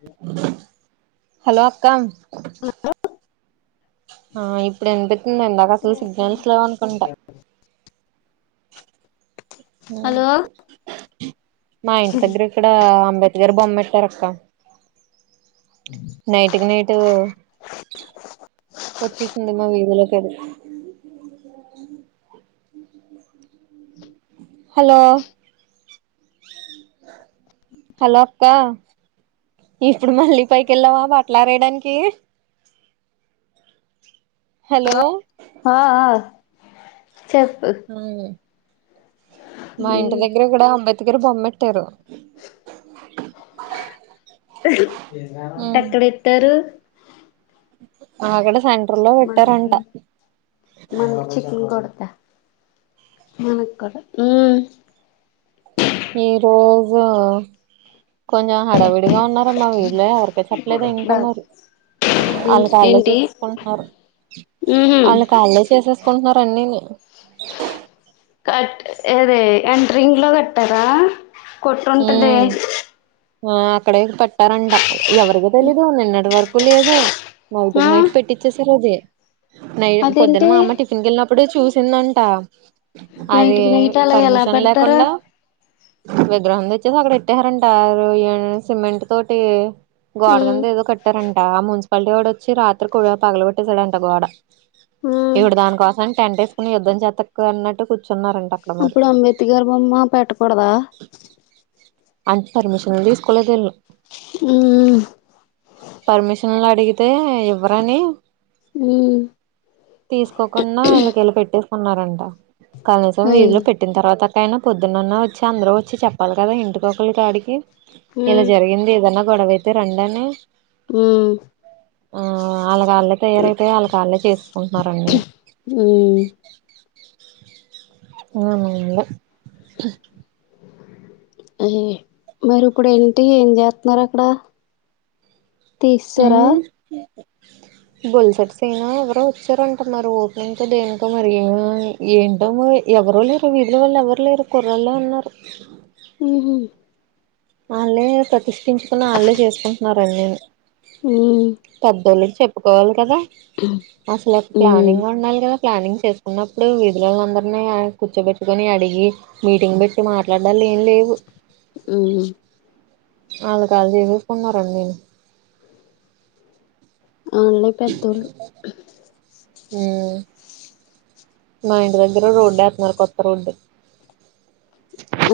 వ హలో అక్క ఆ ఇప్పుడు వినిపిత్తుంది ఇందాక అసలు సిగ్నల్స్ లేవ్ అనుకుంటా హలో మా ఇంటి దగ్గర ఇక్కడ అంబేద్ ద్కర్ బొమ్మ పెట్టారు అక్కా నైట్కి నైట్ వచ్చేసింది మా వీధీలోకి టరు హలో హలో అక్కా ఇప్పుడు మళ్ళీ పైకి వెళ్ళావా బట్టలు ఆరేయడానికి హలో ఆ హా ఆ చెప్పు మా ఇంటి దగ్గర కూడా అంబేద్క ద్కర్ బొమ్మెట్టారు ఎక్కడ ఎట్టరు అక్కడ సెంటర్ లో మనకి పెట్టారంట మనకి చికేన్ కూడా దా మనకు కూడా ఊ ఈ రోజు కొంచెం హడవిడిగా ఉన్నారమ్మా వీళ్లే ఎవరికే చెప్పలేదు ఇంకా బా మరి ఏంటి వాళ్ళకి వాళ్ళే ఏంటి చేసేసుకుంటున్నారు ఊహూ వాళ్ళకి వాళ్ళే చేసేసుకుంటున్నారు టన్నిని కట్ ఏదే అంటే రింగ్ ల కట్టారా కొట్టుంటది ఉమ్ ఆ అక్కడే కట్టారంట ఎవరికి తెలీదు నిన్నటి వరకు లేదు నైట్ ఆ కి నైట్ పెట్టిచ్చేసార్ అది నై పొద్దున్న అదేంటి మా అమ్మ టిఫిన్ కి వెళ్ళినప్పుడే చూసిందంట అది నైట్కి నైట్ అలా ఎలా పర్మిషన్ పెడతారా లేకుండా విగ్రహం తేచ్చేసి అక్కడ ఎట్టేరాంట ఆ రో సిమెంట్ తోటి గోడ మ్మ్ కింద ఏదో కట్టారంట ఆ మున్సిపాలిటీ వాడు వచ్చి రాత్రి కూడా తగబెట్టేసాడు అంట గోడ మ్మ్ ఇప్పుడు దానికోసం అని టెంట్ ఎస్కొని యుద్ధం చేతకు అన్నట్టు కూర్చు ఈప్పుడు అంబేద్కర్ బొమ్మ పెట్టకూడదా అంటే పర్మిషన్ తీసుకోలేదు ఇల్లు హుమ్మ్ పర్మిషన్లు అడిగితే ఇవ్వరని మ్మ్ తీసుకోకుండా ఇళ్ల ఇళ్లకే పెట్టేసుకున్నారంట కనీసం అయ్ వీధిలో పెట్టిన తర్వాత పైనా పొద్దున్నన్న వచ్చి అందరు వచ్చి చెప్పాలి కదా ఇంటికొకళ్ళ కాడికి ఇలా మ్మ్ జరిగింది ఏదన్నా గొడవైతే రండని హమ్ ఆ అలా అలాకే తయారైతె అలా అలాకే చేసుకుంటున్నారండి హమ్ హమ్ ఏందో ఆయే మరి ఇప్పుడు ఇంటికి ఏం చేతనార్ అక్కడ అ తీస్సేరా బొల్సెట్ సీనా ఎవరో వచ్చారంటున్నారు ఓపెన్ కి దేనికో మరి ఏవేవో ఏంటో మరి ఎవరూ లేరు వీధుల వాళ్ళు ఎవరు లేరు కుర్రలే ఉన్నారు హుమ్మ్ ఆళ్ళే ప్రతిష్ఠించుకుని ఆళ్ళే చేసుకుంటున్నారు అనిని ఉమ్ పద్దోళ ఓప్పుకోవాలి కదా అసలు ఒక ఉమ్ ప్లానింగ్ ఉండాలి కదా ప్లానింగ్ చేసుకున్నప్పుడు వీధులో అందరినీ కూర్చోబెట్టుకొని అడిగి మీటింగ్ పెట్టి మాట్లాడాలి ఏం లేవు హమ్ అలా కళ్ళు చేసెస్కుంటున్నారు అన్నినీ అల్లే పెద్దోళ్ళు హమ్ మా ఇంటి దగ్గర రోడ్డు ఎత్తున్నారు కొత్త రోడ్డు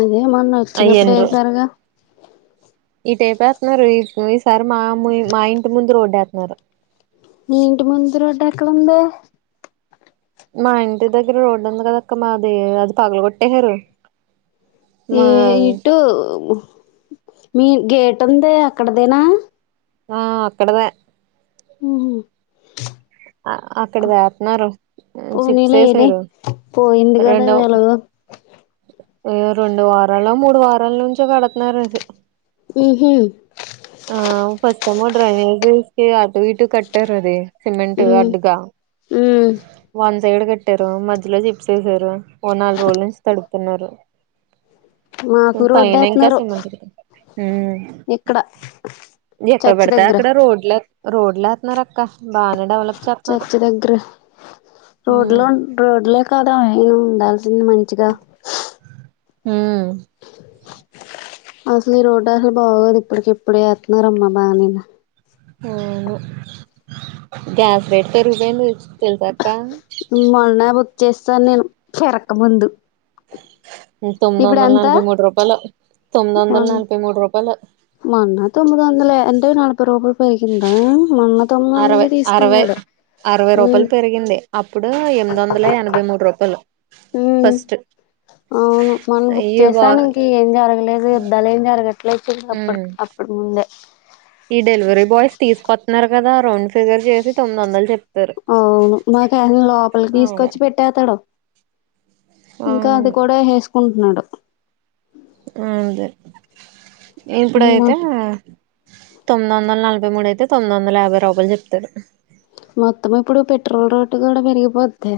అదే మొన్న వచ్చినప్పుడు ఎసరుగా ఇటైపు ఎత్తనారు ఈ ఈసారి మా ము మా ఇంటి ముందు రోడ్డు ఎత్తనారు మీ ఇంటి ముందు రోడ్డు ఎక్కడుంది మా ఇంటి దగ్గర రోడ్డు ఉంది కద అక్క మాది అది పగలగొట్టేయారు ఏ ఇటు మీ గేట్ ఉంది అక్కడదేనా ఆ అక్కడదే హుమ్మ్ ఆ అక్కడ దతున్నారు చిప్స పోనీలే ఏది ఏసారు పోయింది కదా ఎలాగో ఎహ్ రెండు వారల్లో మూడు వారాల నుంచి కడుతున్నరూ ఇది హుమ్మ్ ఆ ఫస్ట్ ఏమో డ్రైనేజస్ కి అటు ఇటు కట్టారు అది సిమెంట్ ఉమ్ అడ్డు గా ఉమ్ వన్ సైడ్ కట్టారు మధ్యలో చిప్స్ ఏసారు ఓ నాలుగు రోజుల నుంచి తడుపుతున్నారు మాకు రోడ్డు పైన ఇంకా ఎత్తున్నారు సిన్మ [unintelligible] ఇక్కడ ఎక్కడ చర్చి పడతా దగ్గర అక్కడ రోడ్ల రోడ్ల ఏతున్నారు అక్ చర్చ దగ్గర రోడ్ ఉమ్ లో రోడ్లో కాదామే నేను ఉండాల్సింది మంచిగా ఊ అసలు ఈ రోడ్డు అసలు బాగోదు ఇప్పటికి ఇప్పుడే ఏతున్నారు అమ్మా బాగానే ఇగ అవును గ్యాస్ రేట్ పెరుగుపోయింది తెలుసాక్క మొన్న బుక్ చేస్తాను నేను పెరక ముందు తొమ్మిది వందల నలభై మూడు రూపాయలు తొమ్మిది వందల మన్ నలభై మూడు రూపాయలు మన్న తొమ్మిది వందలే ఎంతో నడ్ ప్రోబ పెరిగిందా మొన్న తొమ్మది వందలే అరవై అనే అరవై తీసుకున్నాడు అరవై ఉమ్ రూపాయలు పెరిగింది అప్పుడు ఎనిమిది వందల ఎనభై మూడు రూపాయలు ఉమ్ ఫస్ట్ అవును మొన్న బుక్ ఈ వా చేసాను ఇంక ఈ జరగలేదు యుద్ధాలు ఏం జరగట్లేదు ఉమ్ అప్పటి అప్పటి ముందు దే ఈ డెలివరీ బాయ్స్ తీసుకొస్తున్నారు కదా రౌండ్ ఫిగర్ చేసి తొమ్మిది వందలు చెప్ అవును మాకు ఏయన లోపలికి అలాగా తీసుకొచ్చి పెట్టేస్తాడు ఇంకా అది అవును కూడా వేసుకుంటున్నాడు అదే ఇప్పుడయితే తొమ్మిది వందల నలభై మూడు అయితే తొమ్మిది వందల యాభై రూపాయలు చెప్తారు మొత్తం ఇప్పుడు పెట్రోల్ రోటు కూడా పెరిగిపోద్ధి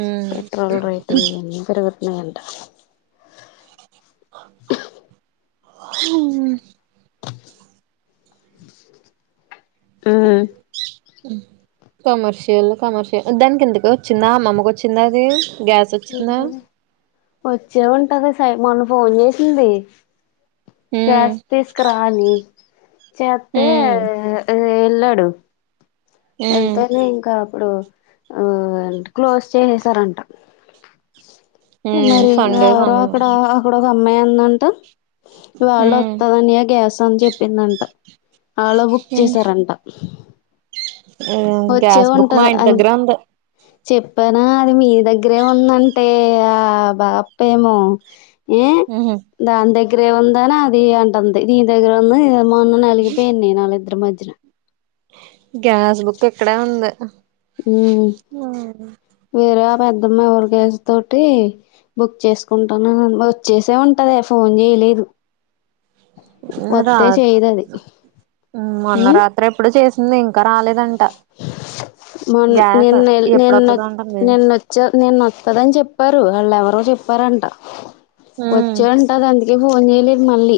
ఉమ్ పెట్రోల్ రేట్ ఏమీ పెరగట్లే అంట ఊ కమర్షియల్ కమర్షియల్ దానికి ఎందుకు వచ్చిందా అమ్మమ్మకు వచ్చిందా అది గ్యాస్ వచ్చిందా ఏంటది వచ్చే ఉంటది సై మొన్న ఫోన్ చేసింది ఉమ్ క్యాష్ తీస్కారా అని చేతే ఉమ్ ఏ ఎలడు ఉమ్ వెళ్తేనే ఇంకా అప్పుడు ఆ క్లోజ్ చేసారంట ఉమ్ మరి సండే ఎవరో సండే అక్కడ అక్కడ ఒక అమ్మాయి ఉందంట వాళ ఉమ్ వతదని గ్యాస్ అని చెప్పిందంట ఆలే బుక్ చేసారంట ఊ వచ్చే గ్యాస్ బుక్ మా ఉంటది ఇంటి అంది దగ్గరే ఉంది చెప్పానా అది మీ దగ్గరే ఉందంటే ఆ బాపేమో ఊ ఉహు దాని దగ్గరే ఉందానా అది అంటంది దీని దగ్గర ఉందని ఇది మొన్న నలిగిపోయింది వాళ్ళ ఇద్దరి మద్యన గ్యాస్ బుక్ ఇక్కడె ఉంది ఊ వేరే ఆ పెద్దమ్మ వాళ్ళ గ్యాస్ తోటి బుక్ చేసుకుంటాను వచ్చేసే ఉంటదే ఫోన్ చేయలేదు ఊ వస్తే రాద్ చేయదు అది మొన్న ఉమ్ రాత్రో ఎప్పుడు చేసింది ఇంకా క రాలేదంట మొన్ గ్యాస్ ఎప్పుడతదంటుంది నినోతదని చెప్పారు వాళ్ళెవరో చెప్పారంట ఉమ్ వచ్చాడంట దానికి ఫోన్ చేయలేదు మళ్ళీ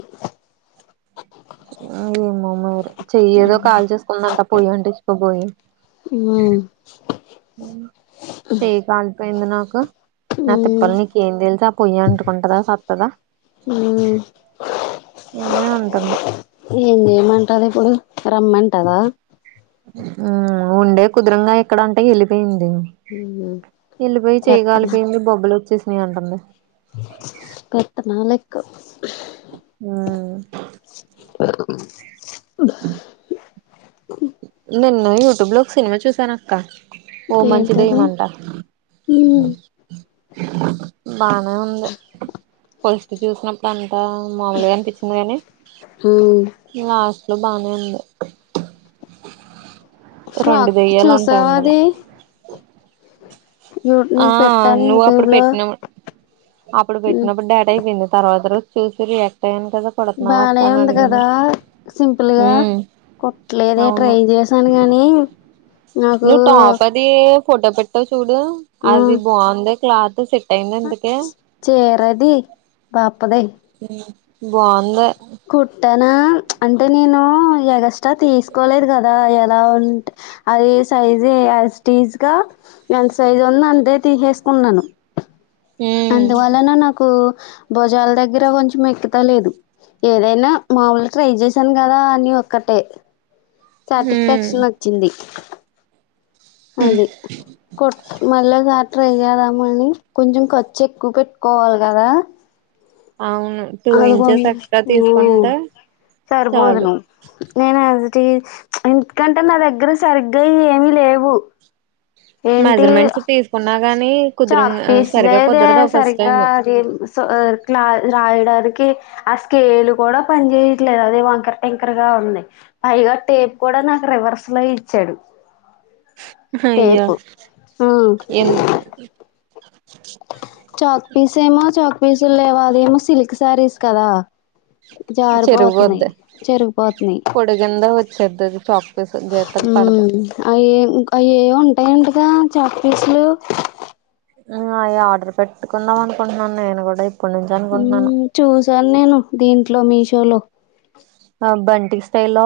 ఆ ఏమో మరి చెయ్యేదో కాల్ చేసుకుందంట పోయి అంటిచుకోబోయి మ్మ్ చెయ్ కాలిపోయింది నాకు నా తిప్పలు నీకేం తెలుస్ ఆ పొయ్యి అంటుకుంటదా సత్తదా మ్మ్ ఇనే ఉంటుంది కాద్ ఇప్పుడు రమ్మంటదా ఊ ఉండే కుదురుంగా ఇక్కడ అంటే వెళ్ళిపోయింది అ మ్మ్ నీళ్ళుపోయి చేయి పెత్తనా కాలిపోయింది బొబ్బలు వచ్చేసినయ్ అంటుంది [unintelligible] ఆ నిన్న యూట్యూబ్ లో ఒక సినిమా చూసాను అక్క ఓ మంచి ఏంటది దయ్యామంట మ్మ్ బానే ఉంది ఫస్ట్ చూసినప్పుడు అంతా మాములుగా అనిపించింది గానీ మ్మ్ లాస్ట్ లో బానే ఉంది రెండు ఫ్రాక్ దెయ్యాలు ఉంటాయి చూసావా అందులో అది యూ ఆ నీకు పెట్టాను నువ్వు అప్పుడు యూట్యూబ్ లో పెట్టిన అప్పుడు మ్మ్ పెట్టినప్పుడు డాటా అయిపోయింది తర్వాత రోజు చూసి రియాక్ట్ అయ్యాను కదా కుడుతున్నావా అక్క బానే అని ఉంది అడిగిన కదా సింపుల్ ఊ గా కుట్టలేదే ట్రై చేసాను గానీ నాకు నువ్వు టాప్ అది ఫోటో పెట్టావ్ చూడు అది బాగుంది క్లాత్ సెట్ అయింది ఇంతకి చేర్ అది పాపదే బాగుందే కుట్టే న అంటే నేను ఎగస్ట తీసుకోలేదు గదా ఎలా ఉంటే అది స సైజె యాస్ టిజ్ గా ఎంత సైజు ఉందో అంతే తీసేసుకున్నాను ఉమ్ అందువలన నాకు భుజాల దగ్గర కొంచెం ఎక్కుత లేదు ఏదైనా మాముూలు గా ట్రై చేశాను కదా అని ఒక్కటే సాటిస్ఫాక్షన్ వచ్చింది అది కొట్ మళ్ళ [unintelligible] అని కొంచెం ఖర్చు ఎక్కువ పెట్టుకోవాలి కదా అవును టూ ఇంచెస్ ఎక్స్ట్రా తీసుకుంటే [unintelligible] సరి చాలు పోదును నేను యాస్టీ ఎందుకంటే నా దగ్గర సరిగ్గా ఏమిీ లేవు ఏంటి మెజర్మెంట్స్ తీసుకున్నా గాని కుదురు చాక్ పీస్ సరిగా లేదే కుదరదు ఫస్ట్ సరిగ్గా టైమ్ అది క్లా రాయడా నికి ఆ స్కేల్ కూడా పని చేయట్లేదు అది వంకర టీంకర్ గా ఉన్నాయి పైగా టేప్ కూడా నాకు రివర్స్ లో ఇచ్చాడు అయ్యో టేపు ఇన్ చాక్పీీస్ ఏమో చాక్పీీసు లేవు అది ఏమో సిల్క్ సారీస్ కదా జారిపోతున్నాయ్ చెరిగిపోద్ది జరిగిపోతున్నాయి పొడుగింద వచ్చేద్ది అది చాక్ పీస్ గీతకి పడదు హ్మ్మ్ అవిే అయేవో ఉంటాయంట టా చాక్పీసులు అ ఆర్డర్ పెట్టుకుందాం అనుకుంటున్నాను నేను కూడా ఇ హ్మ్మ్ చూసాను నేను దీంట్లో మీషోలో ఆ బంటి స్టైల్ లో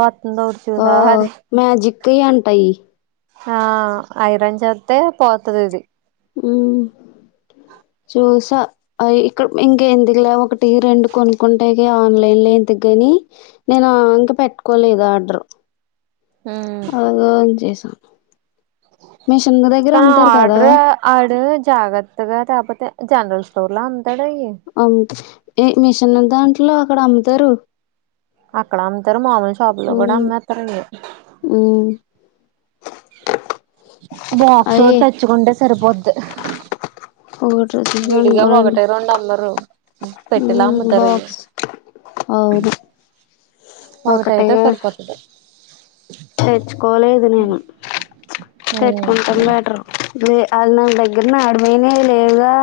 ఆ మ్యాజిక్ వి అంటా అయ్యి హ ఐరన్ చేత్తే పోతది ఇది హ్మ్మ్ చూసా ఇక్కడ ఇంక ఎందుకులే ఒకటి రెండు కొనుక్కుంటాయి ఆన్లైన్ లో ఎందుకుని నేను ఇంకా పెట్టుకోలేదు ఆర్డరు అలాగ అని చేసా ఆ అమ్ముతారు కదా ఆర్డర్ ఆడు జాగత్తగా తేకపోతే జనరల్ స్టోర్ లా అ ఇది మిషన్ దాంట్లో అక్కడ అమ్ముతారు అక్కడ అమ్ముతారు మామూలు షాపు లో కూడా అమ్మేత్తారు అండి ఊ బాక్స్ కూడా తెచ్చుకుంటే సరిపోద్ది. ఒకటి విడిగా రెండు ఒకటే రెండు అమ్మరు. హ్మ్ పెట్టలామ్ముతరు ఇయి బాక్స్ అవును ఒకటే ఒకటైతే సరిపోతది. తెచ్చుకోలేదు నేను, తెచ్చుకుంటాను లాటరు ఇదే అన్ని ఉండాయ్ దగ్గర నా అడుమేనే లేదుగా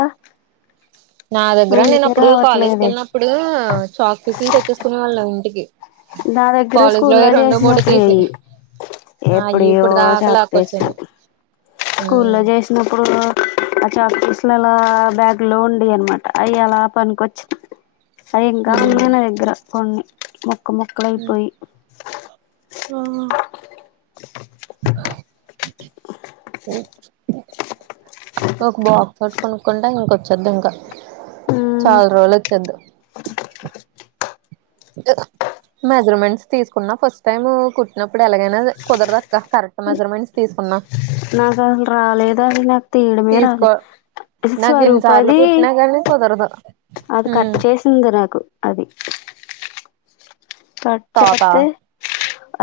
నా దగ్గర నేనప్పుడు కాలేజ్కి వెళ్ళినప్పుడు, షాక్ ఫీసులు తెచ్చేసుకునే వాళ్ళం ఇంటికి నా దగ్గర కాలేజీ స్కూల్లో లోయి రెండో మూడో తీసి చేసినప్పుడేయి ఆ అయ్యి ఎప్పుడియో ఇప్పుడు చాక్ పీసులు దాకాలాక్కొచింది. స్కూల్లో చేసినప్పుడు అట్ చాక్ పీస్ లలో బ్యాగ్ లో ఉండేయనమాట అయి ఏలా పనినికొచ్చి అయి ఇంకా ఉన్నయి నా దగ్గర కొన్ని, ముక్క ముక్కలయిపోయి. ఓ ఒక బాక్స్ తోటి కొనుక్కుంటా ఇంకొచ్చది ఇంకా. చాల రోజులొచ్చిది ఎదా మెజర్మెంట్స్ తీసుకున్నా ఫస్ట్ టైమ్ కుట్టినప్పుడు ఎలాగైనా కుదరదక్క కరెక్ట్ మెజర్మెంట్స్ తీసుకున్నా. నాకసలు రాలేదండి నాకు తీడమే రాలే. తీసుకో నాకు ఎన్నిసార్లు కుట్టినా కానీ కుదరదు. అది కట్ చేసింది గ నాకు అది కట్ తోత చేస్తే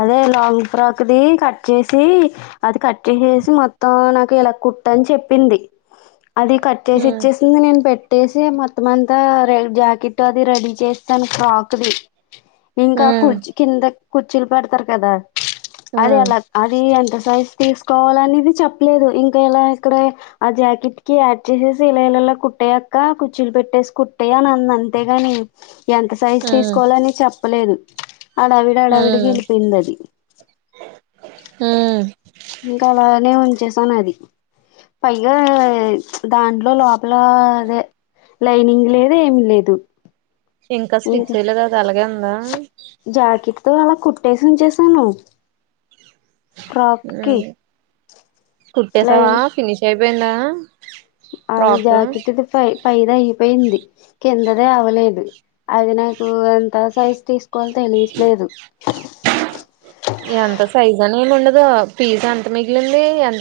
అదే లాంగ్ ఫ్రాక్దిి కట్ చేసి, అది కట్ చేససి మొత్తం నాకు ఇలా కుట్ట అని చెప్పింది, అది కట్ చేసి ఇచ్చేసింది నేను పెట్టేసి మొత్ మొత్తమంతా రైల్ జాకెట్ అది రెడీ చేస్తాను ఫ్రాక్దిి. ఇంకా కూర్చి కింద కుచ్చిలు పడతరు కదా. అదే అలా అది ఎంత సైజ్ తీసుకోవాల అనేది చెప్పలేదు ఇంకా ఇలా ఇక్కడే ఆ జాకెట్ కి యాడ్ చేసేసి ఇలా ఇలా ల కుట్టే అక్క కు కుచ్చిలు పెట్టేసి కుట్టేయనన్న అంతేగని, ఎంత సైజు తీసుకోవాల అని చెప్పలేదు. అడావిడి అడావిడి ఎళ్ళిపోయిందది. ఇంకా అలానే ఉంచేసాను అది. పైగా దాంట్లో ప్చ్ లోపల అదే లైనింగ్ లేదు ఏం లేదు ఇంకా స్టిచ్ ఎయ్యలేదు అది అలాగే ఉందా? మొత్తం అలా కుట్టేసి ఉంచేసాను. ఫ్రాక్ కి ఉమ్ కుట్టసావా లైన్ ఫినిష్ అయిపోయిందా? అది ఫ్రాక్ జాకెట్ది పై పైదయిపోయింది కిందదే అవ్వలేదు, అది నాకు ఎంత సైజ్ తీస్ కోల తెలియట్లేదు నని ఉండగ పిజ్ ఎంత మిగిలింది? ఎం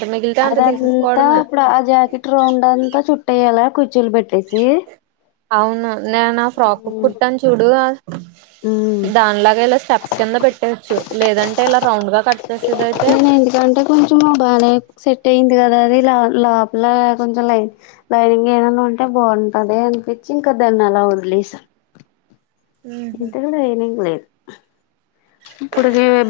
అదంతా ఇప్పుడు ఆ జాకెట్ రౌండ్ అంతా చుట్టయ్యాల కుచ్చిలు పెట్టేసి అవును నేను ఆ ఫ్రాక్ ఉమ్ కుట్టాను చూడు ఆ దానిలాగా ఇలా స్టెప్స్ కింద పెట్టేవచ్చు, లేదంటే ఇలా రౌండ్ గా కట్ చేసేదయితే అంటే కొంచెం బానే సెట్ అయింది. కదా అది లో లోపల కొంచెం లై లైనింగ్ ఏనన్నా ఉంటే బాగుంటది అనిపించి ఇంకా దన్నలా వదిలేసా. ఎంత కూడా లైనింగ్ లేదు ఇప్పుడుగేయ